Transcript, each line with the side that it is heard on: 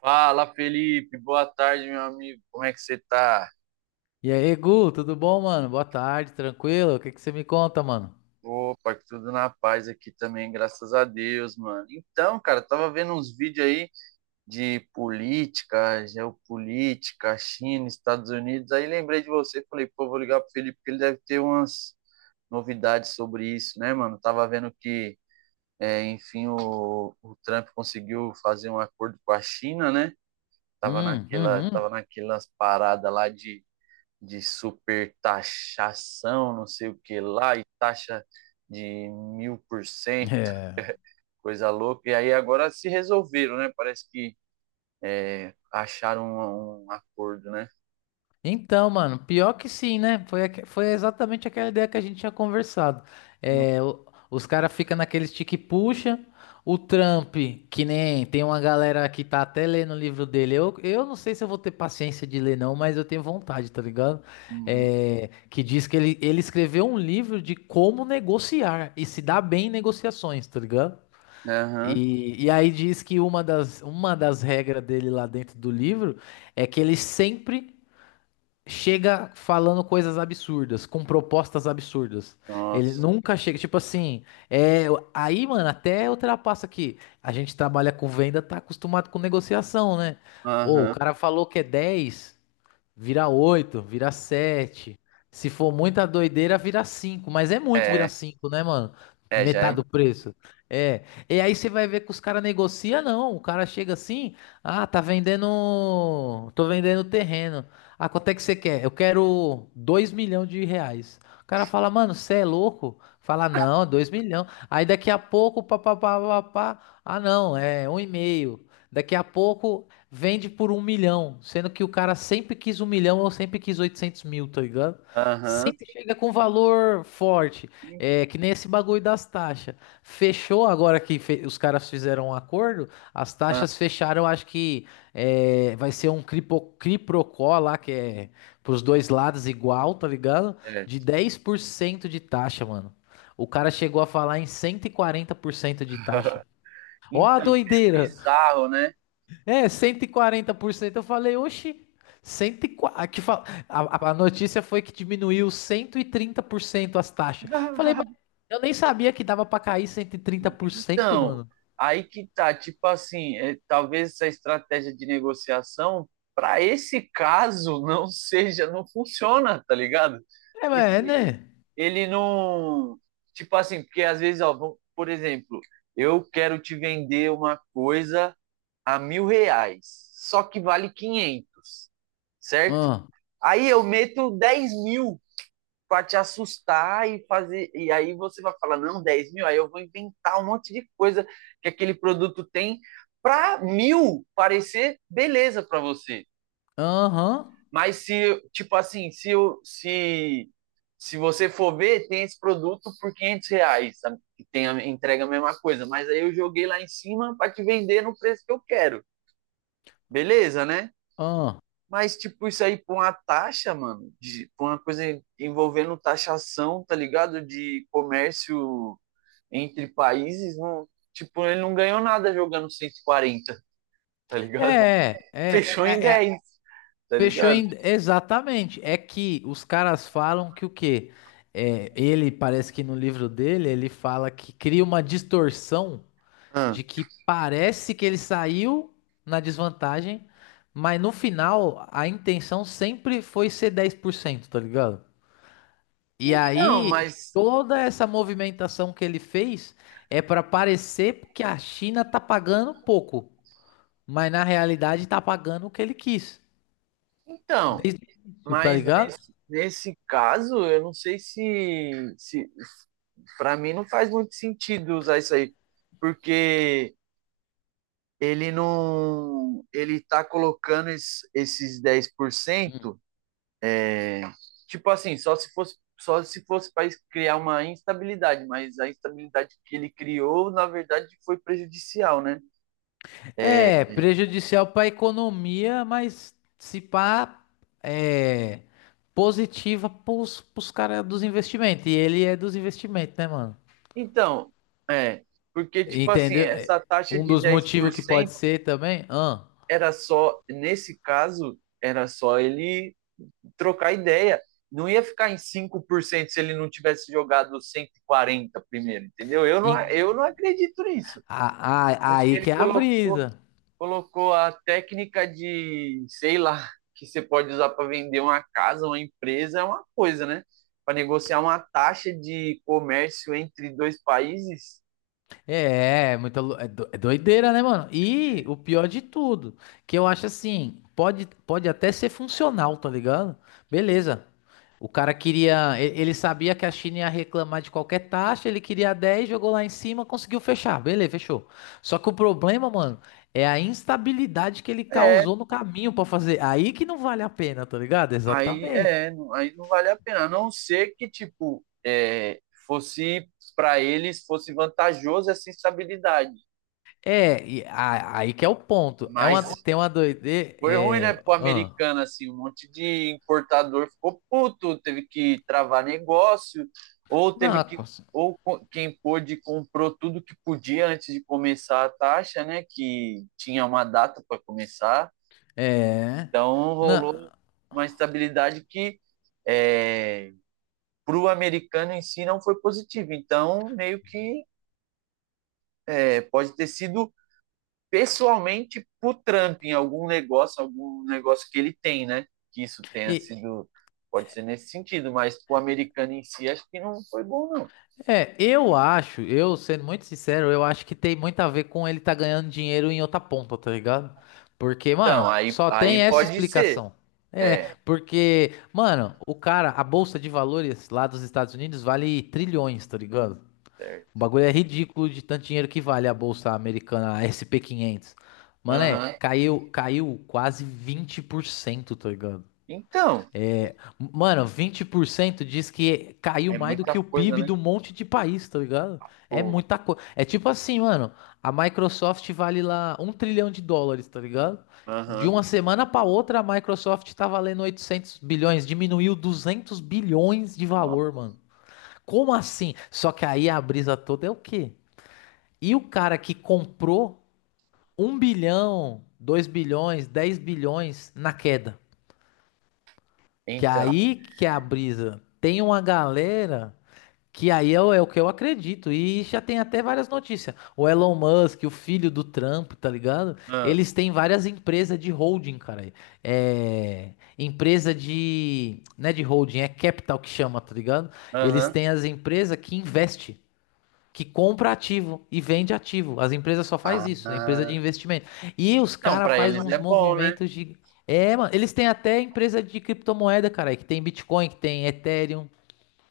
right: Fala, Felipe. Boa tarde, meu amigo. Como é que você tá?
left: E aí, Gu, tudo bom, mano? Boa tarde, tranquilo? O que que você me conta, mano?
right: Opa, que tudo na paz aqui também, graças a Deus, mano. Então, cara, eu tava vendo uns vídeos aí de política, geopolítica, China, Estados Unidos. Aí lembrei de você, falei, pô, vou ligar pro Felipe, porque ele deve ter umas novidades sobre isso, né, mano? Tava vendo que, enfim, o Trump conseguiu fazer um acordo com a China, né? Tava
left: Hum,
right: naquela, tava
left: uhum.
right: naquelas paradas lá de supertaxação, não sei o que lá, e taxa de mil por cento,
left: É.
right: coisa louca. E aí agora se resolveram, né? Parece que acharam um acordo, né?
left: Então, mano, pior que sim, né? Foi exatamente aquela ideia que a gente tinha conversado. É, o- os caras ficam naquele stick puxa, o Trump, que nem tem uma galera que tá até lendo o livro dele. Eu não sei se eu vou ter paciência de ler, não, mas eu tenho vontade, tá ligado?
right: Uhum.
left: É, que diz que ele escreveu um livro de como negociar e se dar bem em negociações, tá ligado?
right: Aham.
left: E aí diz que uma das regras dele lá dentro do livro é que ele sempre chega falando coisas absurdas, com propostas absurdas. Ele
right: Nossa.
left: nunca chega, tipo assim, é, aí, mano, até ultrapassa aqui. A gente trabalha com venda, tá acostumado com negociação, né? Ou o
right: Aham.
left: cara falou que é 10. Vira 8, vira sete. Se for muita doideira, vira cinco. Mas é muito virar
right: É,
left: 5, né, mano?
right: é, já é.
left: Metade do preço. É. E aí você vai ver que os caras negociam, não. O cara chega assim, ah, tá vendendo. Tô vendendo terreno. Ah, quanto é que você quer? Eu quero R$ 2.000.000. O cara fala, mano, você é louco? Fala, não, 2.000.000. Aí daqui a pouco, pá, pá, pá, pá, pá. Ah, não, é um e meio. Daqui a pouco, vende por 1.000.000, sendo que o cara sempre quis 1.000.000 ou sempre quis 800.000, tá ligado?
right: Aham.
left: Sempre chega com valor forte,
right: Então,
left: é que nem esse bagulho das taxas. Fechou agora que fe- Os caras fizeram um acordo, as taxas fecharam, acho que vai ser um criprocó lá, que é pros dois lados igual, tá ligado?
right: é.
left: De 10% de taxa, mano. O cara chegou a falar em 140% de taxa. Ó a
right: Então, meio
left: doideira!
right: bizarro, né?
left: É, 140%. Eu falei, oxi, 140, que fa- a notícia foi que diminuiu 130% as taxas. Falei, mas eu nem sabia que dava pra cair 130%,
right: Então,
left: mano.
right: aí que tá, tipo assim, talvez essa estratégia de negociação para esse caso não seja, não funciona, tá ligado?
left: É, mas é,
right: Porque
left: né?
right: ele não, tipo assim, porque às vezes, ó, vamos- por exemplo, eu quero te vender uma coisa a mil reais, só que vale quinhentos, certo?
left: Ah,
right: Aí eu meto 10 mil para te assustar e fazer. E aí você vai falar, não, 10 mil, aí eu vou inventar um monte de coisa que aquele produto tem para mil parecer beleza para você.
left: aham,
right: Mas se, tipo assim, se, eu, se você for ver, tem esse produto por 500 reais, sabe? Que tem a, entrega a mesma coisa, mas aí eu joguei lá em cima para te vender no preço que eu quero. Beleza, né?
left: ah.
right: Mas, tipo, isso aí por uma taxa, mano, de, por uma coisa envolvendo taxação, tá ligado? De comércio entre países, não, tipo, ele não ganhou nada jogando 140, tá ligado?
left: É, é,
right: Fechou em
left: é, é,
right: dez, tá
left: fechou
right: ligado?
left: em... Exatamente. É que os caras falam que o quê? É, ele, parece que no livro dele, ele fala que cria uma distorção
right: Ah.
left: de que parece que ele saiu na desvantagem, mas no final a intenção sempre foi ser 10%, tá ligado? E
right: Então,
left: aí
right: mas.
left: toda essa movimentação que ele fez é para parecer que a China tá pagando pouco, mas na realidade tá pagando o que ele quis.
right: Então,
left: Desde o início, tá
right: mas
left: ligado?
right: nesse caso, eu não sei se, se. Pra mim não faz muito sentido usar isso aí, porque ele não. Ele tá colocando es- esses dez por cento, tipo assim, só se fosse. Só se fosse para criar uma instabilidade, mas a instabilidade que ele criou, na verdade, foi prejudicial, né?
left: É prejudicial para a economia, mas se pá, é positiva pros, pros caras dos investimentos. E ele é dos investimentos, né, mano?
right: Então, é, porque, tipo assim,
left: Entendeu? É,
right: essa taxa
left: um
right: de
left: dos
right: dez por
left: motivos que pode
right: cento
left: ser também. Ah,
right: era só, nesse caso, era só ele trocar ideia. Não ia ficar em 5% se ele não tivesse jogado 140 primeiro, entendeu?
left: em-
right: Eu não acredito nisso. Acho que
left: aí que
right: ele
left: é a
right: colocou,
left: brisa.
right: colocou a técnica de, sei lá, que você pode usar para vender uma casa, uma empresa, é uma coisa, né? Para negociar uma taxa de comércio entre dois países,
left: É, é muita, lou- é do- é doideira, né, mano? E o pior de tudo, que eu acho assim, pode até ser funcional, tá ligado? Beleza. O cara queria, ele sabia que a China ia reclamar de qualquer taxa, ele queria 10, jogou lá em cima, conseguiu fechar. Beleza, fechou. Só que o problema, mano, é a instabilidade que ele
right: é,
left: causou no caminho pra fazer. Aí que não vale a pena, tá ligado?
right: aí
left: Exatamente.
right: é, não- aí não vale a pena. A não ser que, tipo, fosse para eles, fosse vantajoso essa estabilidade.
left: É, aí que é o ponto. É
right: Mas
left: uma, tem uma doideira.
right: foi ruim, né,
left: É,
right: pro
left: ahn.
right: americano, assim, um monte de importador ficou puto, teve que travar negócio, ou
left: Não,
right: teve que, ou co- quem pôde comprou tudo que podia antes de começar a taxa, né, que tinha uma data para começar,
left: é.
right: então rolou
left: Na...
right: uma estabilidade que é, para o americano em si não foi positivo, então meio que pode ter sido pessoalmente pro Trump em algum negócio que ele tem, né? Que isso tenha
left: E,
right: sido, pode ser nesse sentido, mas pro americano em si acho que não foi bom, não.
left: eu sendo muito sincero, eu acho que tem muito a ver com ele tá ganhando dinheiro em outra ponta, tá ligado? Porque,
right: Então,
left: mano, só tem
right: aí
left: essa
right: pode ser.
left: explicação. É,
right: É,
left: porque, mano, o cara, a bolsa de valores lá dos Estados Unidos vale trilhões, tá ligado? O
right: certo.
left: bagulho é ridículo de tanto dinheiro que vale a bolsa americana, a SP 500. Mano, é,
right: Aham.
left: caiu quase 20%, tá ligado?
right: Então,
left: É, mano, 20% diz que caiu
right: é
left: mais do que
right: muita
left: o
right: coisa,
left: PIB
right: né?
left: do monte de país, tá ligado? É
right: Pô,
left: muita coisa. É tipo assim, mano, a Microsoft vale lá US$ 1.000.000.000.000, tá ligado? De
right: aham.
left: uma semana pra outra, a Microsoft tá valendo 800.000.000.000, diminuiu 200.000.000.000 de
right: Ó,
left: valor, mano. Como assim? Só que aí a brisa toda é o quê? E o cara que comprou 1.000.000.000, 2.000.000.000, 10.000.000.000 na queda? Que
right: então,
left: aí que é a brisa. Tem uma galera que aí é o que eu acredito. E já tem até várias notícias. O Elon Musk, o filho do Trump, tá ligado?
right: ah,
left: Eles têm várias empresas de holding, cara. É. Empresa de. Não é de holding, é capital que chama, tá ligado? Eles
right: aham.
left: têm as empresas que investem que compra ativo e vende ativo. As empresas só faz isso, a empresa
right: Ah,
left: de investimento. E os
right: não,
left: caras
right: para
left: faz
right: eles
left: uns
right: é bom, né?
left: movimentos de É, mano, eles têm até empresa de criptomoeda, cara, que tem Bitcoin, que tem Ethereum,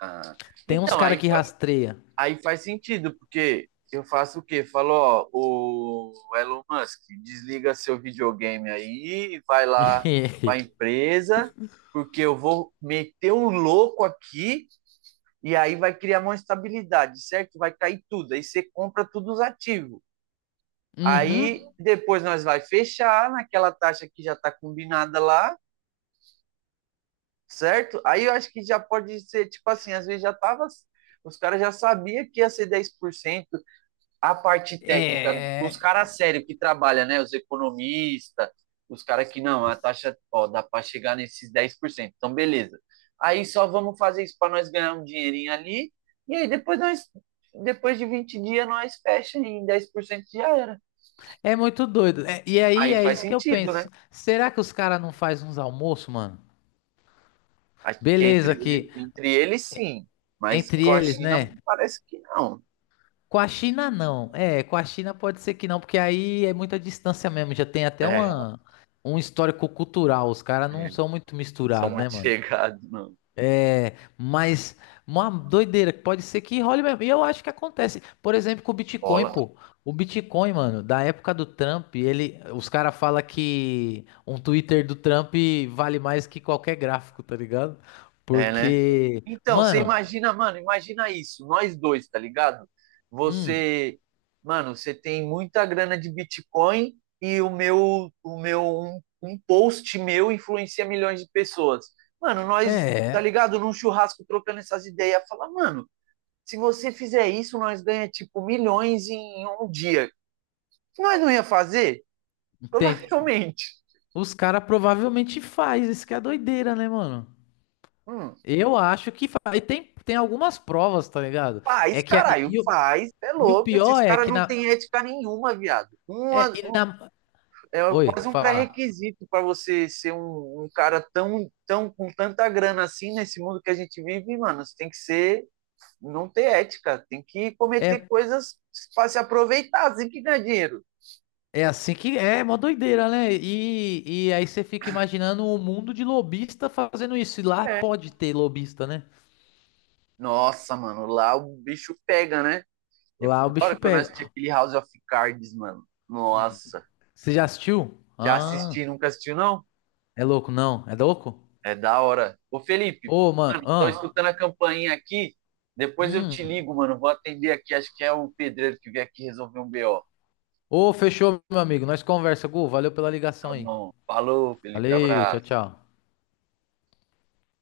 right: Ah.
left: tem uns
right: Então,
left: cara
right: aí.
left: que rastreia.
right: Aí faz sentido, porque eu faço o quê? Falo, ó, o Elon Musk, desliga seu videogame aí, vai lá para a empresa, porque eu vou meter um louco aqui e aí vai criar uma estabilidade, certo? Vai cair tudo, aí você compra todos os ativos. Aí
left: Uhum.
right: depois nós vai fechar naquela taxa que já está combinada lá, certo? Aí eu acho que já pode ser, tipo assim, às vezes já tava os caras já sabiam que ia ser 10% a parte técnica, os
left: É,
right: caras sérios que trabalham, né? Os economistas, os caras que não, a taxa, ó, dá para chegar nesses dez por cento. Então, beleza. Aí só vamos fazer isso para nós ganhar um dinheirinho ali. E aí depois nós, depois de 20 dias, nós fecha em 10% já era.
left: é muito doido. É, e aí
right: Aí
left: é
right: faz
left: isso que eu
right: sentido, né?
left: penso. Será que os caras não faz uns almoços, mano?
right: Acho que entre,
left: Beleza que
right: ele- entre eles, sim. Mas
left: entre
right: com a
left: eles,
right: China,
left: né?
right: parece que não.
left: Com a China, não. É, com a China pode ser que não, porque aí é muita distância mesmo. Já tem
right: É,
left: até
right: é,
left: uma, um histórico cultural. Os caras não são muito
right: não são
left: misturados, né,
right: muito
left: mano?
right: chegados, não.
left: Mas uma doideira, que pode ser que role mesmo. E eu acho que acontece. Por exemplo, com o Bitcoin,
right: Bola.
left: pô. O Bitcoin, mano, da época do Trump, ele, os caras falam que um Twitter do Trump vale mais que qualquer gráfico, tá ligado?
right: É, né?
left: Porque,
right: Então, você
left: mano,
right: imagina, mano, imagina isso, nós dois, tá ligado?
left: hum,
right: Você, mano, você tem muita grana de Bitcoin e o meu um post meu influencia milhões de pessoas. Mano, nós, tá
left: é.
right: ligado? Num churrasco trocando essas ideias, fala, mano, se você fizer isso, nós ganha tipo milhões em um dia. Nós não ia fazer?
left: Tem,
right: Provavelmente.
left: os caras provavelmente faz, isso que é doideira, né, mano?
right: Hum,
left: Eu acho que faz. E tem algumas provas, tá ligado?
right: faz,
left: É que,
right: caralho, faz. É
left: e o
right: louco.
left: pior
right: Esses
left: é
right: caras
left: que
right: não
left: na,
right: têm ética nenhuma, viado.
left: é,
right: Uma,
left: e na-
right: é
left: Oi,
right: quase um
left: fala.
right: pré-requisito para você ser um cara tão, tão com tanta grana assim nesse mundo que a gente vive, mano. Você tem que ser, não ter ética, tem que cometer
left: É,
right: coisas para se aproveitar, assim que ganha dinheiro.
left: é assim que é, uma doideira, né? E aí você fica imaginando o mundo de lobista fazendo isso. E lá
right: É.
left: pode ter lobista, né?
right: Nossa, mano, lá o bicho pega, né? E
left: Lá o
right: foi da
left: bicho
right: hora que eu
left: pega.
right: assisti aquele House of Cards, mano.
left: Hum,
right: Nossa,
left: Você já assistiu?
right: já
left: Ah,
right: assisti, nunca assistiu, não?
left: é louco, não. É louco?
right: É da hora. Ô, Felipe,
left: Ô, mano,
right: mano, tô
left: ah.
right: escutando a campainha aqui. Depois eu te
left: Hum.
right: ligo, mano. Vou atender aqui. Acho que é o pedreiro que veio aqui resolver um BO.
left: Ô, fechou, meu amigo. Nós conversa, Gu. Valeu pela
right: Tá
left: ligação aí.
right: bom. Falou, Felipe.
left: Valeu, tchau,
right: Abraço.
left: tchau.